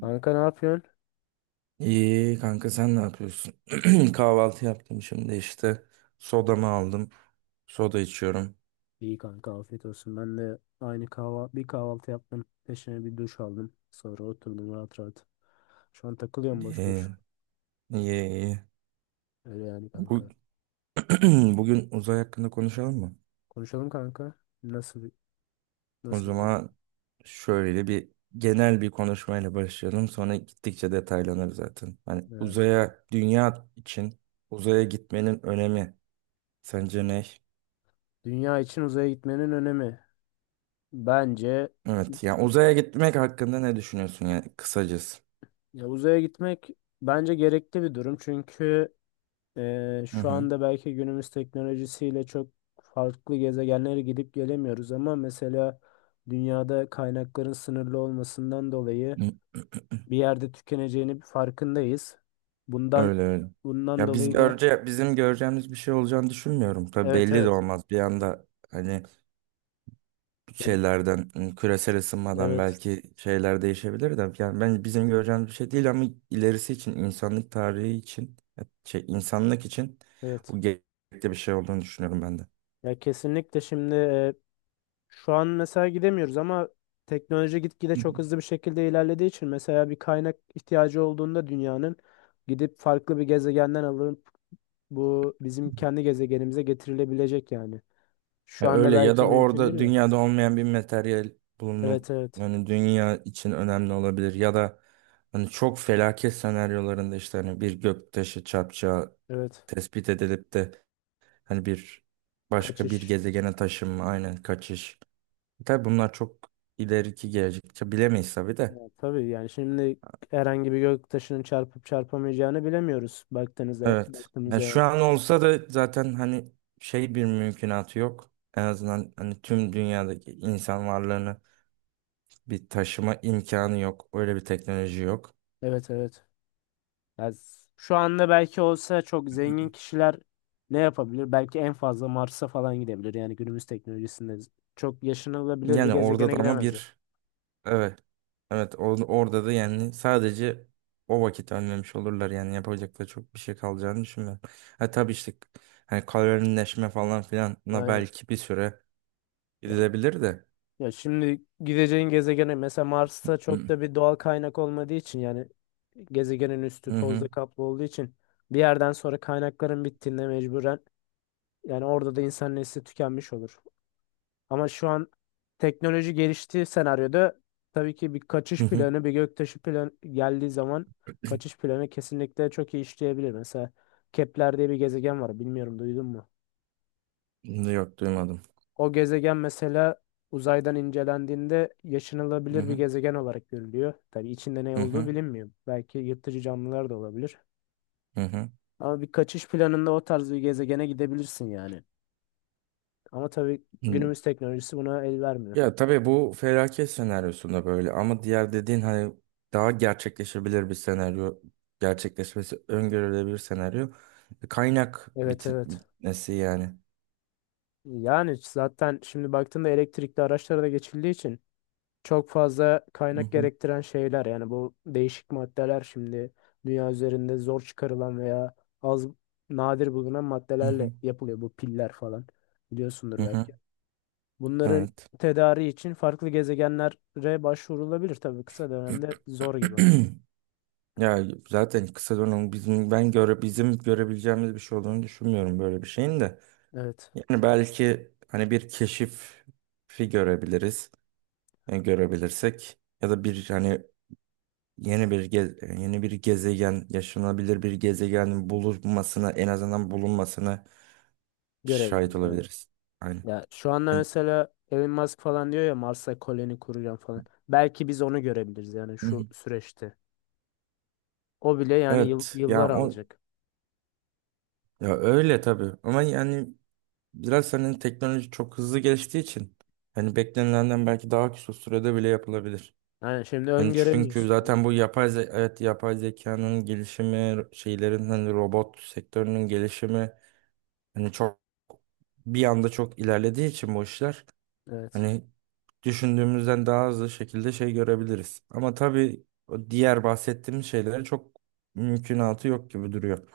Kanka ne yapıyorsun? İyi kanka sen ne yapıyorsun? Kahvaltı yaptım şimdi işte. Sodamı aldım. Soda içiyorum. İyi kanka afiyet olsun. Ben de aynı kahva bir kahvaltı yaptım. Peşine bir duş aldım. Sonra oturdum rahat rahat. Şu an takılıyorum boş İyi boş. iyi iyi. Öyle yani Bu, kanka. bugün uzay hakkında konuşalım mı? Konuşalım kanka. Nasıl bir- O nasıl bir konu? zaman şöyle bir genel bir konuşmayla başlayalım. Sonra gittikçe detaylanır zaten. Hani Yani uzaya dünya için uzaya gitmenin önemi sence ne? dünya için uzaya gitmenin önemi. Bence Evet yani uzaya gitmek hakkında ne düşünüyorsun yani kısacası? ya uzaya gitmek bence gerekli bir durum. Çünkü Hı şu hı. anda belki günümüz teknolojisiyle çok farklı gezegenlere gidip gelemiyoruz ama mesela dünyada kaynakların sınırlı olmasından dolayı bir yerde tükeneceğini bir farkındayız. Bundan Öyle öyle. bundan Ya biz dolayı da bizim göreceğimiz bir şey olacağını düşünmüyorum. Tabii evet, belli de evet. olmaz. Bir anda hani Ya, şeylerden küresel ısınmadan evet, belki şeyler değişebilir de. Yani ben bizim göreceğimiz bir şey değil ama ilerisi için, insanlık tarihi için, insanlık için evet. bu gerekli bir şey olduğunu düşünüyorum ben Ya kesinlikle şimdi şu an mesela gidemiyoruz ama teknoloji gitgide de. çok hızlı bir şekilde ilerlediği için mesela bir kaynak ihtiyacı olduğunda dünyanın gidip farklı bir gezegenden alınıp bu bizim kendi gezegenimize getirilebilecek yani. Ya Şu anda öyle, ya belki da mümkün değil orada de. dünyada olmayan bir materyal bulunup Evet, evet. hani dünya için önemli olabilir, ya da hani çok felaket senaryolarında işte hani bir göktaşı çarpacağı Evet. tespit edilip de hani başka bir Kaçış. gezegene taşınma, aynen kaçış. Tabii bunlar çok ileriki gelecekçe bilemeyiz tabii Ya de. tabii yani şimdi herhangi bir göktaşının çarpıp çarpamayacağını bilemiyoruz baktığınızda Evet. Ya baktığımızda yani. şu an olsa da zaten hani bir mümkünatı yok. En azından hani tüm dünyadaki insan varlığını bir taşıma imkanı yok. Öyle bir teknoloji yok. Evet, evet. Şu anda belki olsa çok zengin kişiler ne yapabilir? Belki en fazla Mars'a falan gidebilir. Yani günümüz teknolojisinde çok yaşanılabilir bir Yani orada gezegene da ama gidemezdi. bir evet evet orada da yani sadece o vakit önlemiş olurlar. Yani yapacak da çok bir şey kalacağını düşünmüyorum. Ha tabii işte hani kalorileşme falan filanla Aynen. belki bir süre Ya, gidilebilir de. ya şimdi gideceğin gezegene mesela Mars'ta Hı çok hı. da bir doğal kaynak olmadığı için yani gezegenin üstü Hı tozla hı. kaplı olduğu için bir yerden sonra kaynakların bittiğinde mecburen yani orada da insan nesli tükenmiş olur. Ama şu an teknoloji geliştiği senaryoda tabii ki bir Hı kaçış hı. planı, bir göktaşı planı geldiği zaman kaçış planı kesinlikle çok iyi işleyebilir. Mesela Kepler diye bir gezegen var. Bilmiyorum duydun mu? Yok duymadım. O gezegen mesela uzaydan incelendiğinde Hı yaşanılabilir bir hı. gezegen olarak görülüyor. Tabii içinde ne Hı olduğu hı. bilinmiyor. Belki yırtıcı canlılar da olabilir. Hı Ama bir kaçış planında o tarz bir gezegene gidebilirsin yani. Ama tabii hı. günümüz teknolojisi buna el vermiyor. Ya tabii bu felaket senaryosunda böyle, ama diğer dediğin hani daha gerçekleşebilir bir senaryo, gerçekleşmesi öngörülebilir senaryo. Evet, evet. Bitmesi yani. Yani zaten şimdi baktığında elektrikli araçlara da geçildiği için çok fazla Hı kaynak hı, gerektiren şeyler yani bu değişik maddeler şimdi dünya üzerinde zor çıkarılan veya az nadir bulunan hı maddelerle hı, yapılıyor bu piller falan hı biliyorsundur hı. belki. Bunların Evet. tedariği için farklı gezegenlere başvurulabilir tabii kısa dönemde zor gibi ama. Ya zaten kısa dönem bizim görebileceğimiz bir şey olduğunu düşünmüyorum böyle bir şeyin de. Evet, Yani belki hani bir keşifi görebiliriz, yani görebilirsek, ya da bir hani yeni bir gezegen, yaşanabilir bir gezegenin bulunmasına, en azından bulunmasına şahit görebiliriz. olabiliriz. Aynen. Ya şu anda Yani- mesela Elon Musk falan diyor ya Mars'a koloni kuracağım falan. Belki biz onu görebiliriz yani Hı şu hı. süreçte. O bile yani Evet. Ya yıllar o alacak. ya öyle tabii. Ama yani biraz hani teknoloji çok hızlı geliştiği için hani beklenilenden belki daha kısa sürede bile yapılabilir. Yani şimdi Hani çünkü öngöremiyorsun. Aynen. zaten bu evet yapay zekanın gelişimi, şeylerin hani robot sektörünün gelişimi hani bir anda çok ilerlediği için bu işler. Evet. Hani düşündüğümüzden daha hızlı şekilde şey görebiliriz. Ama tabii o diğer bahsettiğim şeylere çok mümkünatı yok gibi duruyor.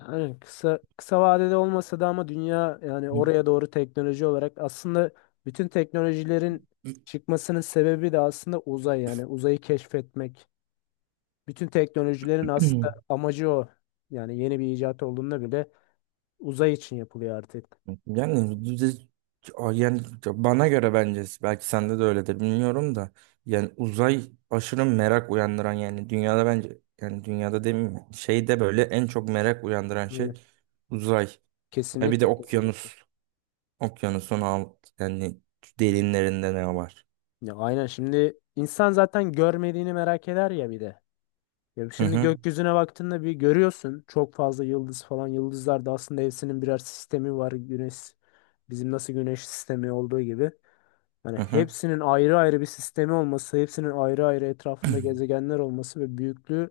Yani kısa kısa vadede olmasa da ama dünya yani oraya doğru teknoloji olarak aslında bütün teknolojilerin çıkmasının sebebi de aslında uzay yani uzayı keşfetmek. Bütün teknolojilerin aslında amacı o. Yani yeni bir icat olduğunda bile uzay için yapılıyor artık. Yani düz- yani bana göre, bence, belki sende de öyledir bilmiyorum da, yani uzay aşırı merak uyandıran, yani dünyada bence, yani dünyada demeyeyim, şeyde böyle en çok merak uyandıran şey uzay. Ve bir de Kesinlikle, kesinlikle. okyanus. Okyanusun alt yani derinlerinde ne var? Ya aynen şimdi insan zaten görmediğini merak eder ya bir de. Ya Hı şimdi hı. gökyüzüne baktığında bir görüyorsun çok fazla yıldız falan. Yıldızlar da aslında hepsinin birer sistemi var. Güneş bizim nasıl güneş sistemi olduğu gibi. Yani Hı hı. hepsinin ayrı ayrı bir sistemi olması, hepsinin ayrı ayrı etrafında gezegenler olması ve büyüklüğü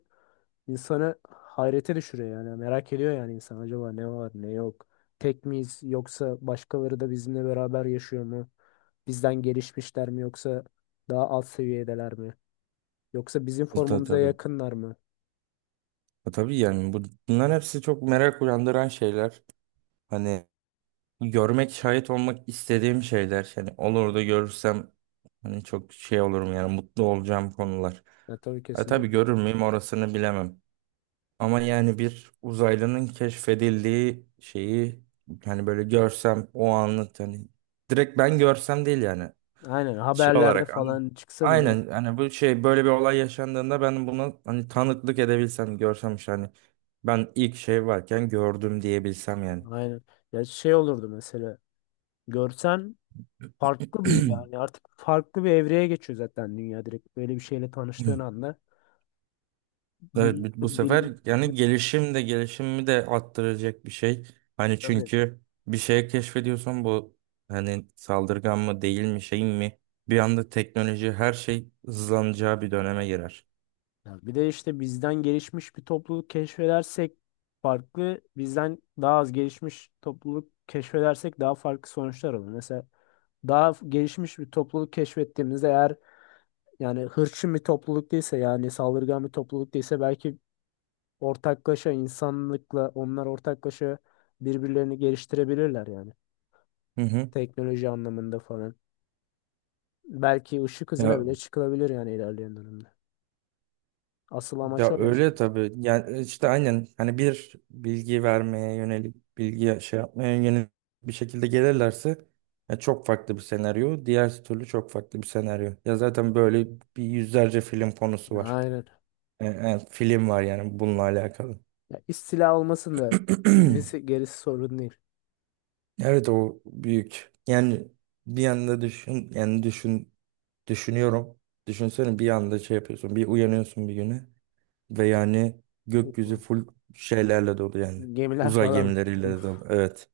insanı hayrete düşürüyor yani. Merak ediyor yani insan acaba ne var ne yok. Tek miyiz yoksa başkaları da bizimle beraber yaşıyor mu? Bizden gelişmişler mi yoksa daha alt seviyedeler mi? Yoksa bizim formumuza Tabii. yakınlar mı? Tabii yani bunların hepsi çok merak uyandıran şeyler. Hani görmek, şahit olmak istediğim şeyler. Yani olur da görürsem hani çok şey olurum yani, mutlu olacağım konular. Ya tabii Tabii kesinlikle. görür müyüm orasını bilemem. Ama yani bir uzaylının keşfedildiği şeyi hani böyle görsem o anlık hani direkt ben görsem değil yani. Aynen Şey haberlerde olarak anı- falan çıksa bile aynen hani bu şey böyle bir olay yaşandığında ben buna hani tanıklık edebilsem, görsem işte hani ben ilk şey varken gördüm diyebilsem yani. aynen. Ya şey olurdu mesela görsen farklı bir yani artık farklı bir evreye geçiyor zaten dünya direkt. Böyle bir şeyle tanıştığın anda Evet, dünya bu sefer bildiğin ne yani çıkıyor gelişim de gelişimimi de arttıracak bir şey. Hani tabii. çünkü bir şey keşfediyorsan bu hani saldırgan mı değil mi şey mi, bir anda teknoloji her şey hızlanacağı bir döneme girer. Ya bir de işte bizden gelişmiş bir topluluk keşfedersek farklı, bizden daha az gelişmiş topluluk keşfedersek daha farklı sonuçlar olur. Mesela gelişmiş bir topluluk keşfettiğimizde eğer yani hırçın bir topluluk değilse yani saldırgan bir topluluk değilse belki ortaklaşa insanlıkla onlar ortaklaşa birbirlerini geliştirebilirler yani. Hı hı. Teknoloji anlamında falan. Belki ışık hızına Ya bile çıkılabilir yani ilerleyen dönemde. Asıl amaç Ya o ya öyle sonuçta. tabii. Yani işte aynen hani bir bilgi vermeye yönelik, bilgi şey yapmaya yönelik bir şekilde gelirlerse ya çok farklı bir senaryo. Diğer türlü çok farklı bir senaryo. Ya zaten böyle bir yüzlerce film konusu Ya var. aynen. Film var yani bununla alakalı. Ya istila olmasın da gerisi sorun değil. Evet o büyük. Yani bir yanda düşün, yani düşünüyorum. Düşünsene bir anda şey yapıyorsun. Bir uyanıyorsun bir güne. Ve yani gökyüzü full şeylerle dolu yani. Gemiler Uzay falan. gemileriyle de dolu. Uf. Evet.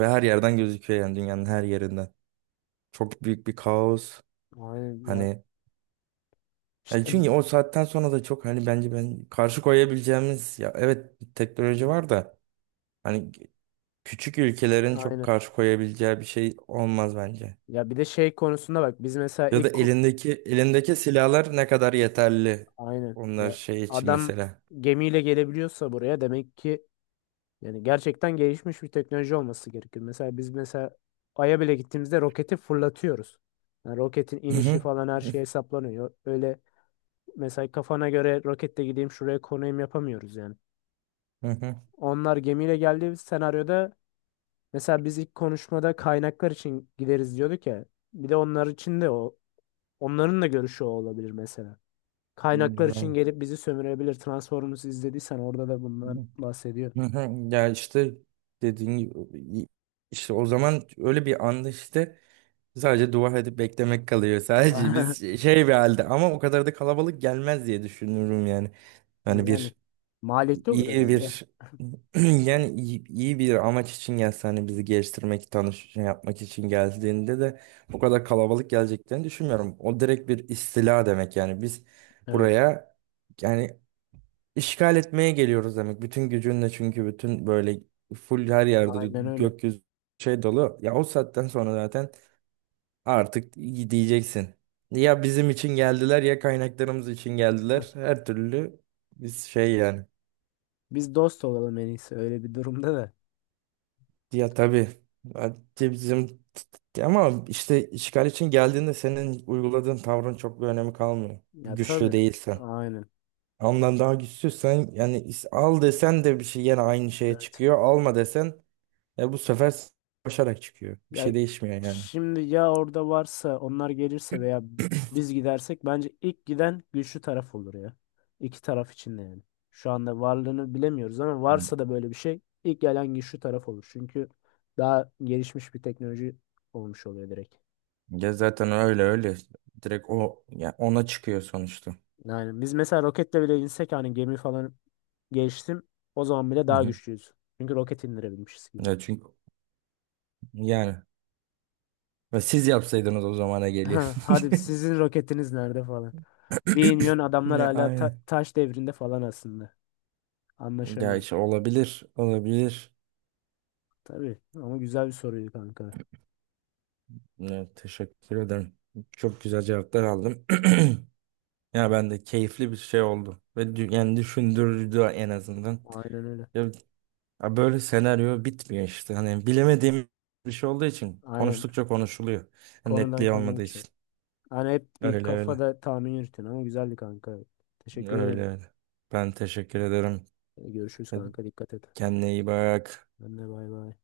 Ve her yerden gözüküyor yani, dünyanın her yerinden. Çok büyük bir kaos. Aynen ya. Hani yani İşte çünkü o saatten sonra da çok hani bence ben karşı koyabileceğimiz ya evet bir teknoloji var da hani küçük ülkelerin çok aynen. karşı koyabileceği bir şey olmaz bence. Ya bir de şey konusunda bak biz mesela Ya da elindeki silahlar ne kadar yeterli aynen onlar ya şey için adam mesela. gemiyle gelebiliyorsa buraya demek ki yani gerçekten gelişmiş bir teknoloji olması gerekir. Mesela biz Ay'a bile gittiğimizde roketi fırlatıyoruz. Yani roketin Hı inişi hı. falan her şey hesaplanıyor. Öyle mesela kafana göre roketle gideyim şuraya konayım yapamıyoruz yani. Hı hı. Onlar gemiyle geldiği senaryoda mesela biz ilk konuşmada kaynaklar için gideriz diyorduk ya. Bir de onlar için de o onların da görüşü o olabilir mesela. Kaynaklar için Yani. gelip bizi sömürebilir. Transformers izlediysen orada da bundan bahsediyor. Hı hı. Ya işte dediğin gibi işte o zaman öyle bir anda işte sadece dua edip beklemek kalıyor. Sadece biz şey bir halde, ama o kadar da kalabalık gelmez diye düşünüyorum yani. Hani Yani bir maliyetli olur iyi herhalde. bir yani iyi bir amaç için gelse, hani bizi geliştirmek, tanış şey yapmak için geldiğinde de o kadar kalabalık geleceklerini düşünmüyorum. O direkt bir istila demek, yani biz Evet. buraya yani İşgal etmeye geliyoruz demek. Bütün gücünle, çünkü bütün böyle full her yerde Aynen öyle. gökyüzü şey dolu. Ya o saatten sonra zaten artık diyeceksin. Ya bizim için geldiler ya kaynaklarımız için geldiler. Her türlü biz şey yani. Biz dost olalım en iyisi öyle bir durumda da. Ya tabii. Hadi bizim ama işte işgal için geldiğinde senin uyguladığın tavrın çok bir önemi kalmıyor. Ya Güçlü tabii. değilsen. Aynen. Ondan daha güçsüzsen yani al desen de bir şey, yine aynı şeye Evet. çıkıyor. Alma desen, e bu sefer koşarak çıkıyor. Bir Ya şey değişmiyor yani. şimdi ya orada varsa onlar gelirse veya biz gidersek bence ilk giden güçlü taraf olur ya. İki taraf için de yani. Şu anda varlığını bilemiyoruz ama Hı. varsa da böyle bir şey ilk gelen güçlü taraf olur. Çünkü daha gelişmiş bir teknoloji olmuş oluyor direkt. Ya zaten öyle öyle. Direkt o ya, ona çıkıyor sonuçta. Yani biz mesela roketle bile insek hani gemi falan geliştim o zaman bile Hı daha hı. güçlüyüz. Çünkü roket indirebilmişiz gibi. Ya çünkü yani ve siz yapsaydınız o zamana geliyor. Ha, hadi sizin roketiniz nerede falan. Bir iniyorsun adamlar Ya hala aynen. taş devrinde falan aslında. Ya Anlaşamıyorum. işte olabilir, olabilir. Tabii ama güzel bir soruydu kanka. Ya, teşekkür ederim. Çok güzel cevaplar aldım. Ya ben de keyifli bir şey oldu ve yani düşündürdü en azından. Aynen öyle. Ya Ya böyle senaryo bitmiyor işte. Hani bilemediğim bir şey olduğu için Aynen. konuştukça konuşuluyor. Yani Konudan netliği konuya olmadığı uçuyor. için. Hani hep bir Öyle öyle. kafada tahmin yürütün ama güzeldi kanka. Teşekkür Öyle ederim. öyle. Ben teşekkür ederim. Görüşürüz Hadi, kanka. Dikkat et. kendine iyi bak. Ben de bay bay.